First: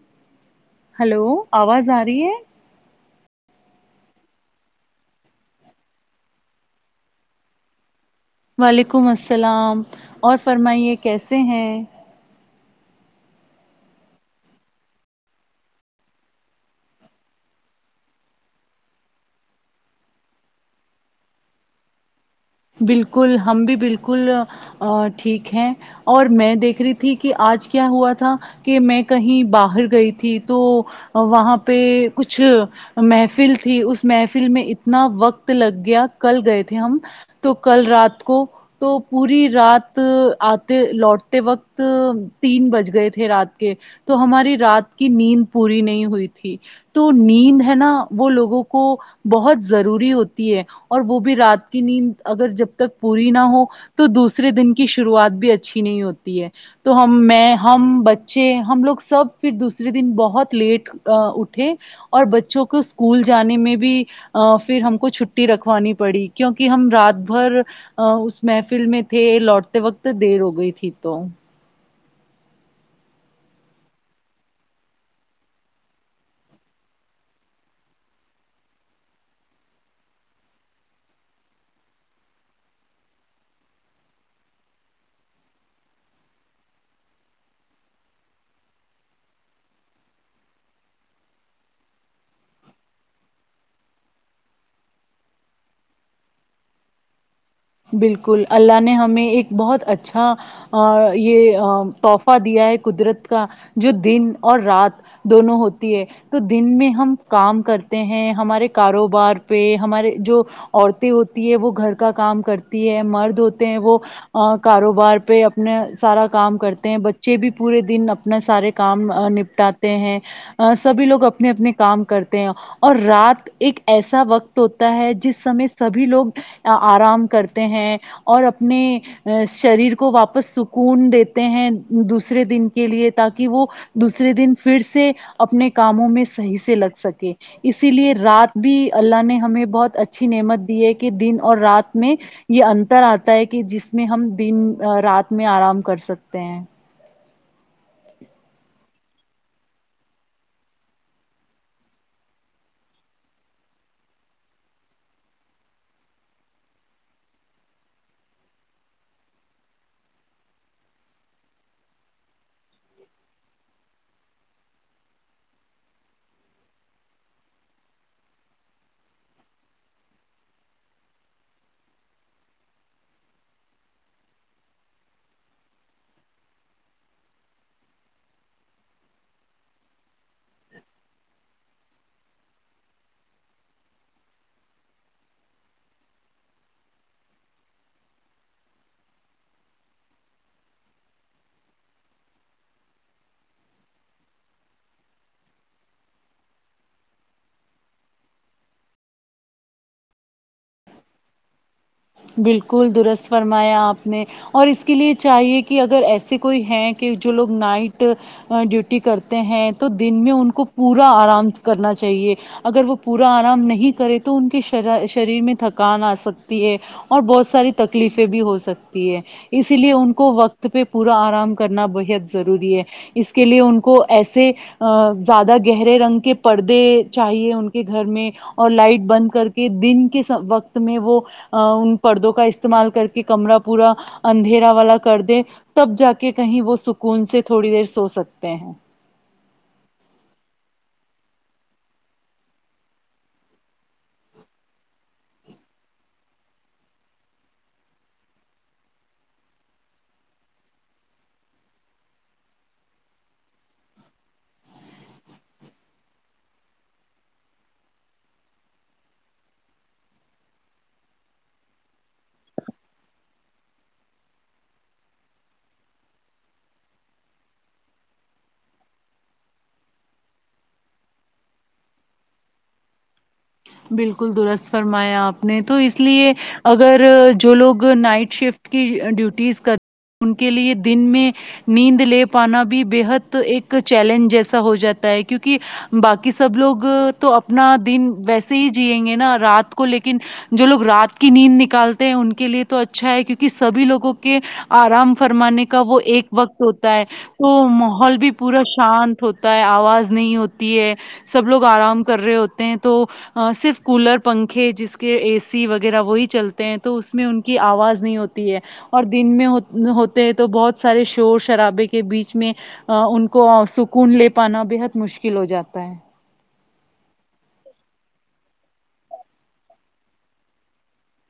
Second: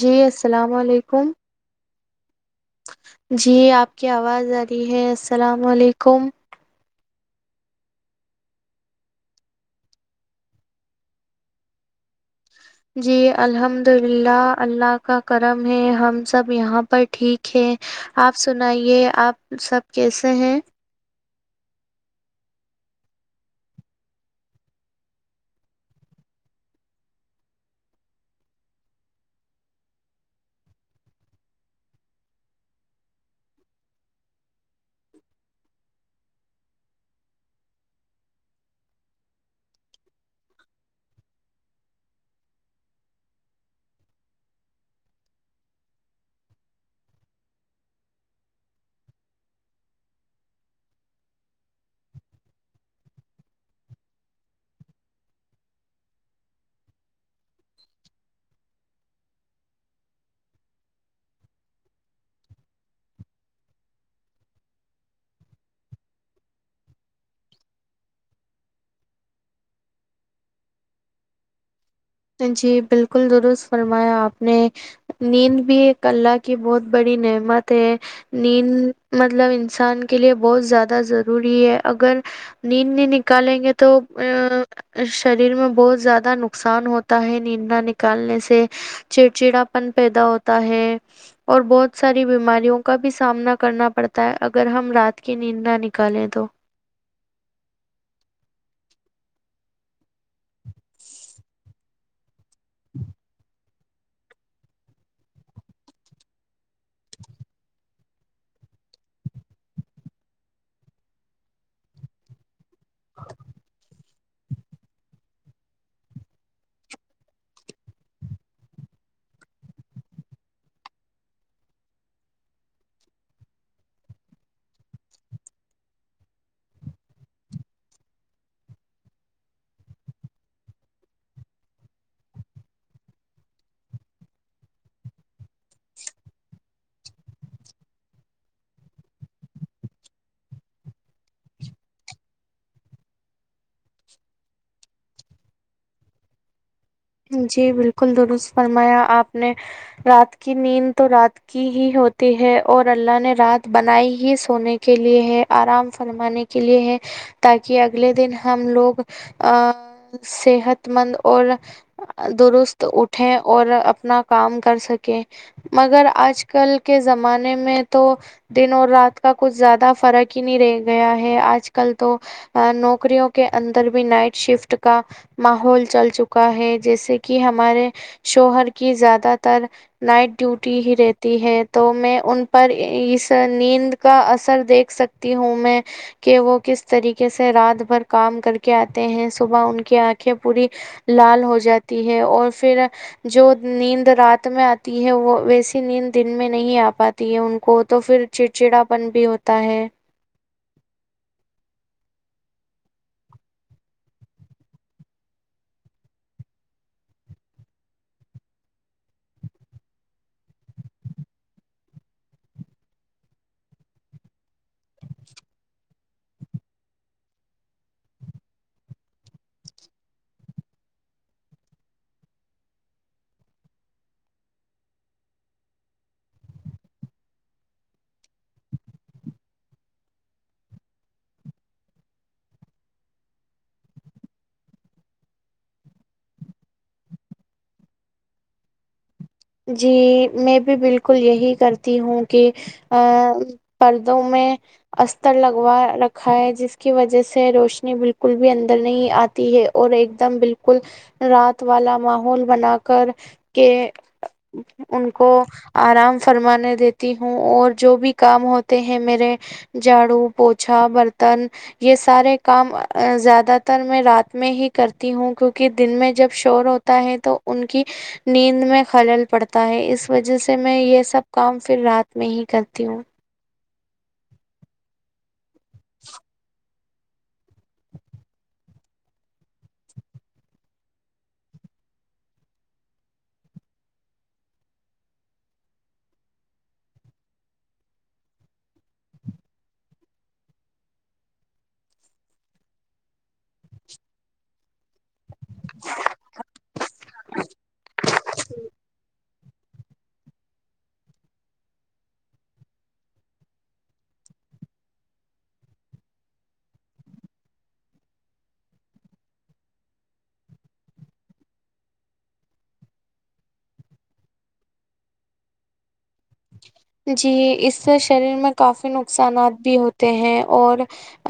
جی السلام ہلو علیکم آواز آ رہی ہے جی آپ کی آواز آ رہی ہے السلام علیکم وعلیکم السلام اور فرمائیے کیسے ہیں جی الحمد للہ اللہ کا کرم ہے ہم سب یہاں پر ٹھیک ہیں آپ سنائیے آپ سب کیسے ہیں بالکل ہم بھی بالکل ا ٹھیک ہیں اور میں دیکھ رہی تھی کہ آج کیا ہوا تھا کہ میں کہیں باہر گئی تھی تو وہاں پہ کچھ محفل تھی اس محفل میں اتنا وقت لگ گیا کل گئے تھے ہم تو کل رات کو تو پوری رات آتے لوٹتے وقت تین بج گئے تھے رات کے تو ہماری رات کی نیند پوری نہیں ہوئی تھی تو نیند ہے نا وہ لوگوں کو بہت ضروری ہوتی ہے اور وہ بھی رات کی نیند اگر جب تک پوری نہ ہو تو دوسرے دن کی شروعات بھی اچھی نہیں ہوتی ہے تو ہم میں ہم بچے ہم لوگ سب پھر دوسرے دن بہت لیٹ اٹھے اور بچوں کو اسکول جانے میں بھی پھر ہم کو چھٹی رکھوانی پڑی کیونکہ ہم رات بھر اس محفل میں تھے لوٹتے وقت دیر ہو گئی تھی تو جی بالکل درست فرمایا آپ نے نیند بھی ایک اللہ کی بہت بڑی نعمت ہے نیند مطلب انسان کے لیے بہت زیادہ ضروری ہے اگر نیند نہیں نکالیں گے تو ا شریر میں بہت زیادہ نقصان ہوتا ہے نیند نہ نکالنے سے چڑچڑا پن پیدا ہوتا ہے اور بہت ساری بیماریوں کا بھی سامنا کرنا پڑتا ہے اگر ہم رات کی نیند نہ نکالیں تو بالکل اللہ نے ہمیں ایک بہت اچھا اا یہ توح فہ دیا ہے قدرت کا جو دن اور رات دونوں ہوتی ہے تو دن میں ہم کام کرتے ہیں ہمارے کاروبار پہ ہمارے جو عورتیں ہوتی ہے وہ گھر کا کام کرتی ہے مرد ہوتے ہیں وہ کاروبار پہ اپنا سارا کام کرتے ہیں بچے بھی پورے دن اپنا سارے کام نپٹات ے ہیں سبھی لوگ اپنے اپنے کام کرتے ہیں اور رات ایک ایسا وقت ہوتا ہے جس سمے سبھی لوگ آرام کرتے ہیں اور اپنے شریر کو واپس سکون دیتے ہیں دوسرے دن کے لیے تاکہ وہ دوسرے دن پھر سے اپنے کاموں میں صحیح سے لگ سکے اسی لیے رات بھی اللہ نے ہمیں بہت اچھی نعمت دی ہے کہ دن اور رات میں یہ انتر آتا ہے کہ جس میں ہم دن رات میں آرام کر سکتے ہیں جی بالکل درست فرمایا آپ نے رات کی نیند تو رات کی ہی ہوتی ہے اور اللہ نے رات بنائی ہی سونے کے لیے ہے آرام فرمانے کے لیے ہیں تاکہ اگلے دن ہم لوگ آ صحت مند اور درست اٹھیں اور اپنا کام کر سکیں مگر آج کل کے زمانے میں تو دن اور رات کا کچھ زیادہ فرق ہی نہیں رہ گیا ہے آج کل تو نوکریوں کے اندر بھی نائٹ شفٹ کا ماحول چل چکا ہے جیسے کہ ہمارے شوہر کی زیادہ تر نائٹ ڈیوٹی ہی رہتی ہے تو میں ان پر اس نیند کا اثر دیکھ سک تی ہوں میں کہ وہ کس طریقے سے رات بھر کام کرکے آتے ہیں صبح ان کی آنکھیں پوری لال ہوجاتی ہے اور پھر جو نیند رات میں آتی ہے وہ ویسی نیند دن میں نہیں آ پاتی ہے ان کو تو پھر چڑچڑاپن بھی ہوتا ہے بالکل درست فرمایا آپ نے اور اس کے لیے چاہیے کہ اگر ایسے کوئی ہیں کہ جو لوگ نائٹ ڈیوٹی کرتے ہیں تو دن میں ان کو پورا آرام کرنا چاہیے اگر وہ پورا آرام نہیں کرے تو ان کے شر شریر میں تھکان آ سکتی ہے اور بہت ساری تکلیفیں بھی ہو سکتی ہے اسی لیے ان کو وقت پہ پورا آرام کرنا بےحد ضروری ہے اس کے لیے ان کو ایسے آ زیادہ گہرے رنگ کے پردے چاہیے ان کے گھر میں اور لائٹ بند کر کے دن کے وقت میں وہ ان پردوں کا استعمال کر کے کمرہ پورا اندھیرا والا کر دے تب جا کے کہیں وہ سکون سے تھوڑی دیر سو سکتے ہیں جی میں بھی بالکل یہی کرتی ہوں کہ آ پردوں میں استر لگوا رکھا ہے جس کی وجہ سے روشنی بالکل بھی اندر نہیں آتی ہے اور ایک دم بالکل رات والا ماحول بنا کر کے ان کو آرام فرمانے دیتی ہوں اور جو بھی کام ہوتے ہیں میرے جھاڑو پوچھا برتن یہ سارے کام زیادہ تر میں رات میں ہی کرتی ہوں کیونکہ دن میں جب شور ہو تا ہے تو ان کی نیند میں خلل پڑتا ہے اس وجہ سے میں یہ سب کام پھر رات میں ہی کرتی ہوں بالکل درست فرمایا آپ نے تو اس لیے اگر جو لوگ نائٹ شفٹ کی ڈیوٹیز کرتے ان کے لیے دن میں نیند لے پانا بھی بے حد ایک چیلنج جیسا ہو جاتا ہے کیونکہ باقی سب لوگ تو اپنا دن ویسے ہی جیئیں گے ناں رات کو لیکن جو لوگ رات کی نیند نکالتے ہیں ان کے لیے تو اچھا ہے کیونکہ سبھی لوگوں کے آرام فرمانے کا وہ ایک وقت ہوتا ہے تو ماحول بھی پورا شانت ہوتا ہے آواز نہیں ہوتی ہے سب لوگ آرام کر رہے ہوتے ہیں تو صرف کولر پنکھے جس کے اے سی وغیرہ وہی چلتے ہیں تو اس میں ان کی آواز نہیں ہوتی ہے اور دن میں ہوتے ہیں تو بہت سارے شور شرابے کے بیچ میں ان کو سکون لے پانا بےحد مشکل ہو جاتا ہے جی اس سے شریر میں کافی نقصانات بھی ہوتے ہیں اور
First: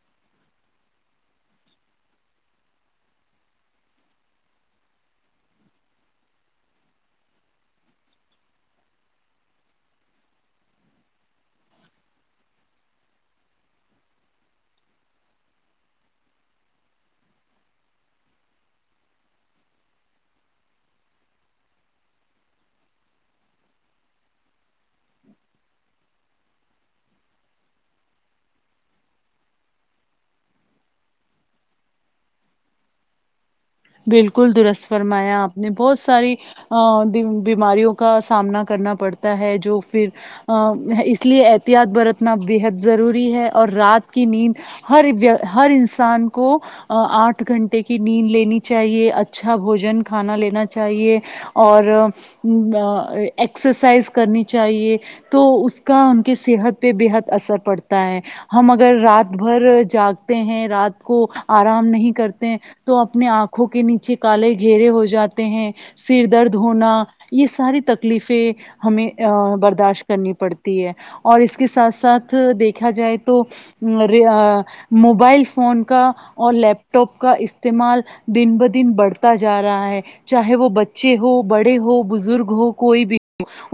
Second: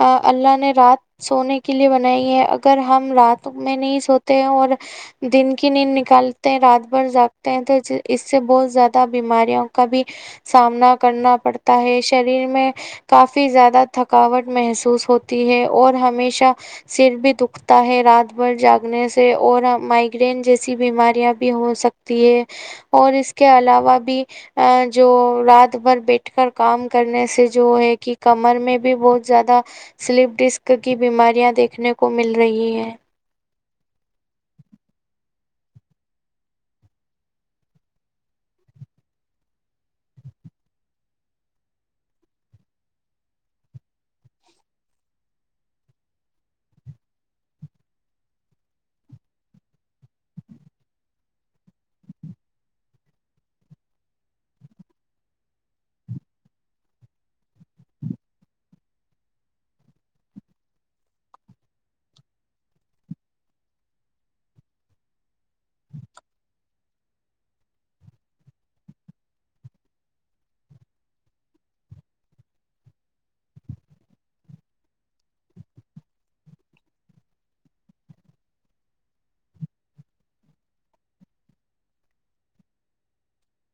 آ اللہ نے رات سونے کے لیے بنائیے اگر ہم رات میں نہیں سوتے ہیں اور دن کی نیند نکالتے ہیں رات بھر جاگتے ہیں تو اس سے بہت زیادہ بیماریوں کا بھی سامنا کرنا پڑتا ہے شریر میں کافی زیادہ تھکاوٹ محسوس ہوتی ہے اور ہمیشہ سر بھی دکھتا ہے رات بھر جاگنے سے اور مائگرین جیسی بیماریاں بھی ہو سکتی ہے اور اس کے علاوہ بھی ا جو رات بھر بیٹھ کر کام کرنے سے جو ہے کہ کمر میں بھی بہت زیادہ سلیپ ڈسک کی بیماریاں دیکھنے کو مل رہی ہیں بالکل درست فرمایا آپ نے بہت ساری ا بیماریوں کا سامنا کرنا پڑتا ہے جو پھر ا اس لیے احتیاط برتنا بےحد ضروری ہے اور رات کی نیند ہرویک ہر انسان کو آٹھ گھنٹے کی نیند لینی چاہیے اچھا بھوجن کھانا لینا چاہیے اور ایکسرسائز کرنی چاہیے تو اس کا ان کی صحت پہ بےحد اثر پڑتا ہے ہم اگر رات بھر جاگتے ہیں رات کو آرام نہیں کرتے تو اپنے آنکھوں کے نیچے کالے گھیرے ہو جاتے ہیں سر درد ہونا یہ ساری تکلیفیں ہمیں برداشت کرنی پڑتی ہے اور اس کے ساتھ ساتھ دیکھا جائے تو را ا موبائل فون کا اور لیپ ٹاپ کا استعمال دن بہ دن بڑھتا جا رہا ہے چاہے وہ بچے ہو بڑے ہو بزرگ ہو کوئی بھی ہو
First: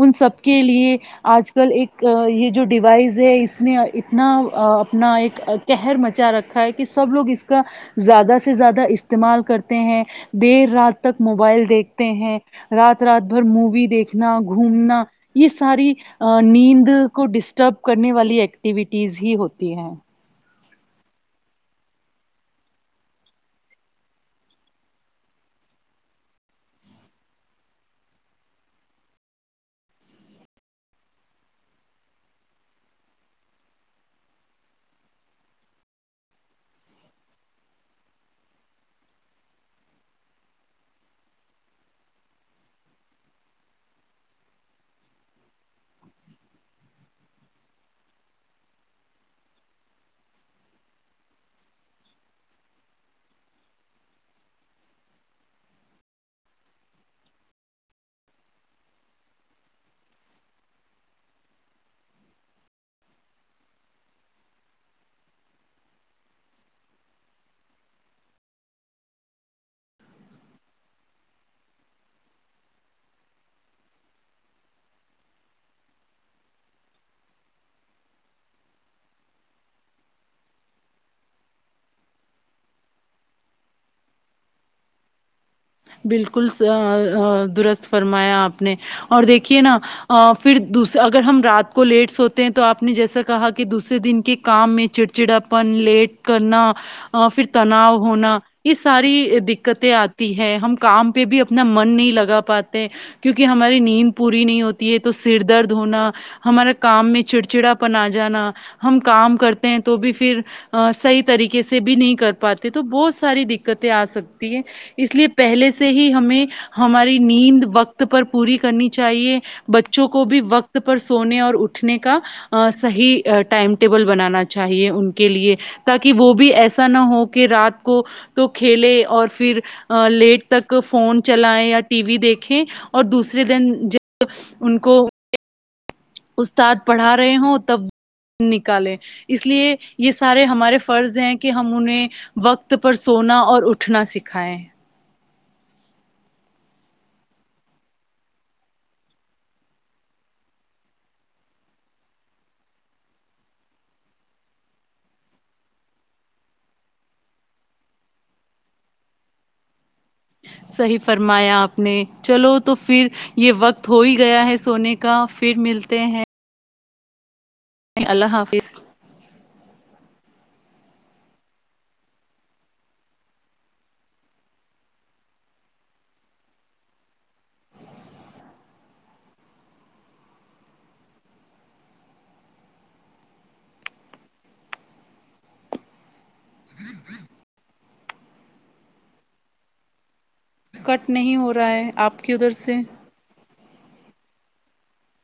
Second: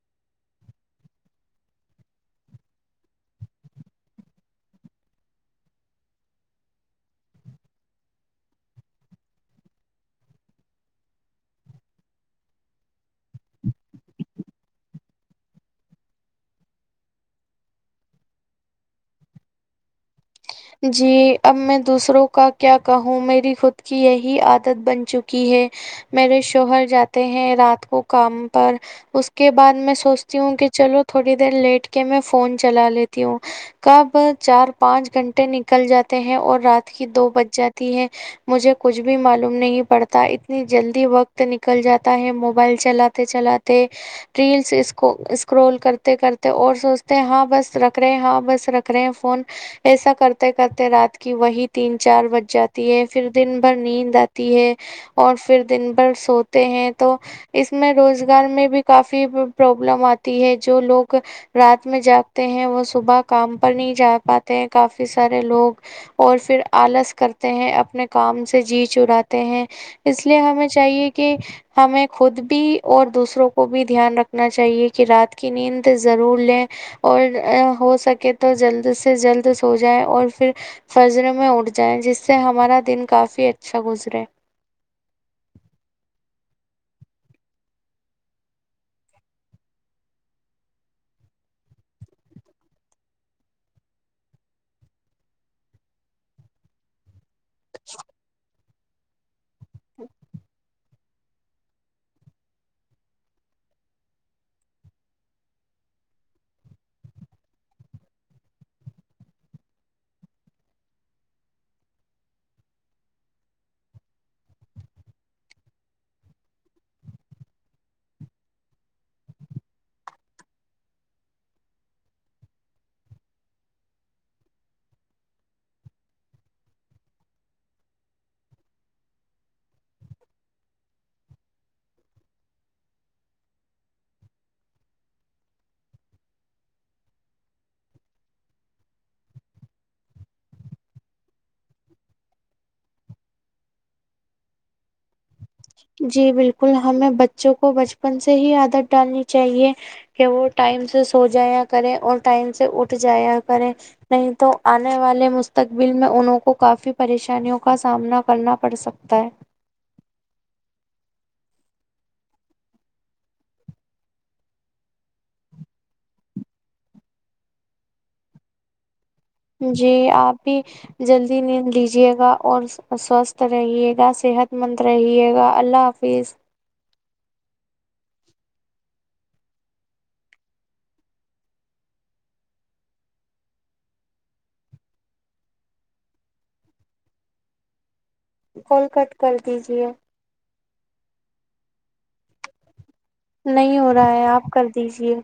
ان سب کے لیے آج کل ایک یہ جو ڈیوائز ہے اس میں اتنا اپنا ایک ا کہر مچا رکھا ہے کہ سب لوگ اس کا زیادہ سے زیادہ اس استعمال کرتے ہیں دیر رات تک موبائل دیکھتے ہیں رات رات بھر مووی دیکھنا گھومنا یہ ساری نیند کو ڈسٹرب کرنے والی ایکٹیویٹیز ہی ہوتی ہیں جی اب میں دوسروں کا کیا کہوں میری خود کی یہی عادت بن چکی ہے میرے شوہر جاتے ہیں رات کو کام پر اس کے بعد میں سوچتی ہوں کہ چلو تھوڑی دیر لیٹ کے میں فون چلا لیتی ہوں کب چار پانچ گھنٹے نکل جاتے ہیں اور رات کی دو بج جاتی ہے مجھے کچھ بھی معلوم نہیں پڑتا اتنی جلدی وقت نکل جاتا ہے موبائل چلا چلاتے چلاتے ریلس ا سکرو اسکرول کرتے کرتے اور سوچتے ہیں ہاں بس رکھ رہے ہیں ہاں بس رکھ رہے ہیں فون ایسا کرتے کرتے رات کی وہی تین چار بج جاتی ہے پھر دن بھر نیند آتی ہے اور پھر دن بھر سوتے ہیں تو اس میں روزگار میں بھی کافی پرابلم آتی ہے جو لوگ رات میں جاگتے ہیں وہ صبح کام پر نہیں جا پاتے ہیں کافی سارے لوگ اور پھر آلس کرتے ہیں اپنے کام سے جی چراتے ہیں اس لیے ہمیں چاہیے کہ ہمیں خود بھی اور دوسروں کو بھی دھیان رکھنا چاہیے کہ رات کی نیند ضرور لیں اور ہو سکے تو جلد سے جلد ہو جائیں اور پھر فضر میں اٹھ جائیں جس سے ہمارا دن کافی اچھا گزرے بالکل درست فرمایا آپ نے اور دیکھیے نا ا پھر دوس اگر ہم رات کو لیٹ سوتے ہیں تو آپ نے جیسا کہا کہ دوسرے دن کے کام میں چڑ چڑا پن لیٹ کرنا ا پھر تناؤ ہونا یہ ساری دقتیں آ ہم کام پہ بھی اپنا من نہیں لگا پاتے کیونکہ ہماری نیند پوری نہیں ہوتی ہے تو سر درد ہونا ہمارے کام میں چڑچڑا پن آ جانا ہم کام کرتے ہیں تو بھی پھر ا صحیح طریقہ سے بھی نہیں کر پاتے تو بہت ساری دقتیں آ سکتی ہیں اس لیے پہلے سے ہی ہمیں ہماری نیند وقت پر پوری کرنی چاہیے بچوں کو بھی وقت پر سونے اور اٹھنے کا صحیح ٹائم ٹیبل بنانا چاہیے ان کے لیے تاکہ وہ بھی ایسا نہ ہو کہ رات کو تو کھیلے اور پھر لیٹ تک فون چلائیں یا ٹی وی دیکھیں اور دوسرے دن جب ان کو استاد پڑھا رہے ہوں تب نکالے اس لیے یہ سارے ہمارے فرض ہیں کہ ہم انہیں وقت پر سونا اور اٹھنا سکھائیں جی بالکل ہمیں بچوں کو بچپن سے ہی عادت ڈالنی چاہیے کہ وہ ٹائم سے سو جایا کریں اور ٹائم سے اٹھ جایا کریں نہیں تو آنے والے مستقبل میں انوں کو کافی پریشانیوں کا سامنا کرنا پڑ سکتا ہے صحیح فرمایا آپ نے چلو تو پھر یہ وقت ہو ہی گیا ہے سونے کا پھر ملتے ہیں اللہ حافظ جی آپ بھی جلدی نیند لیجیے گا اور ساست رہیے گا صحت متر رہیے گا اللہ حافظ کول کٹ کر دیجے کٹ نہیں ہو رہا ہے آپ کی ادھر سے نہیں ہو رہا ہے آپ کر دیجیے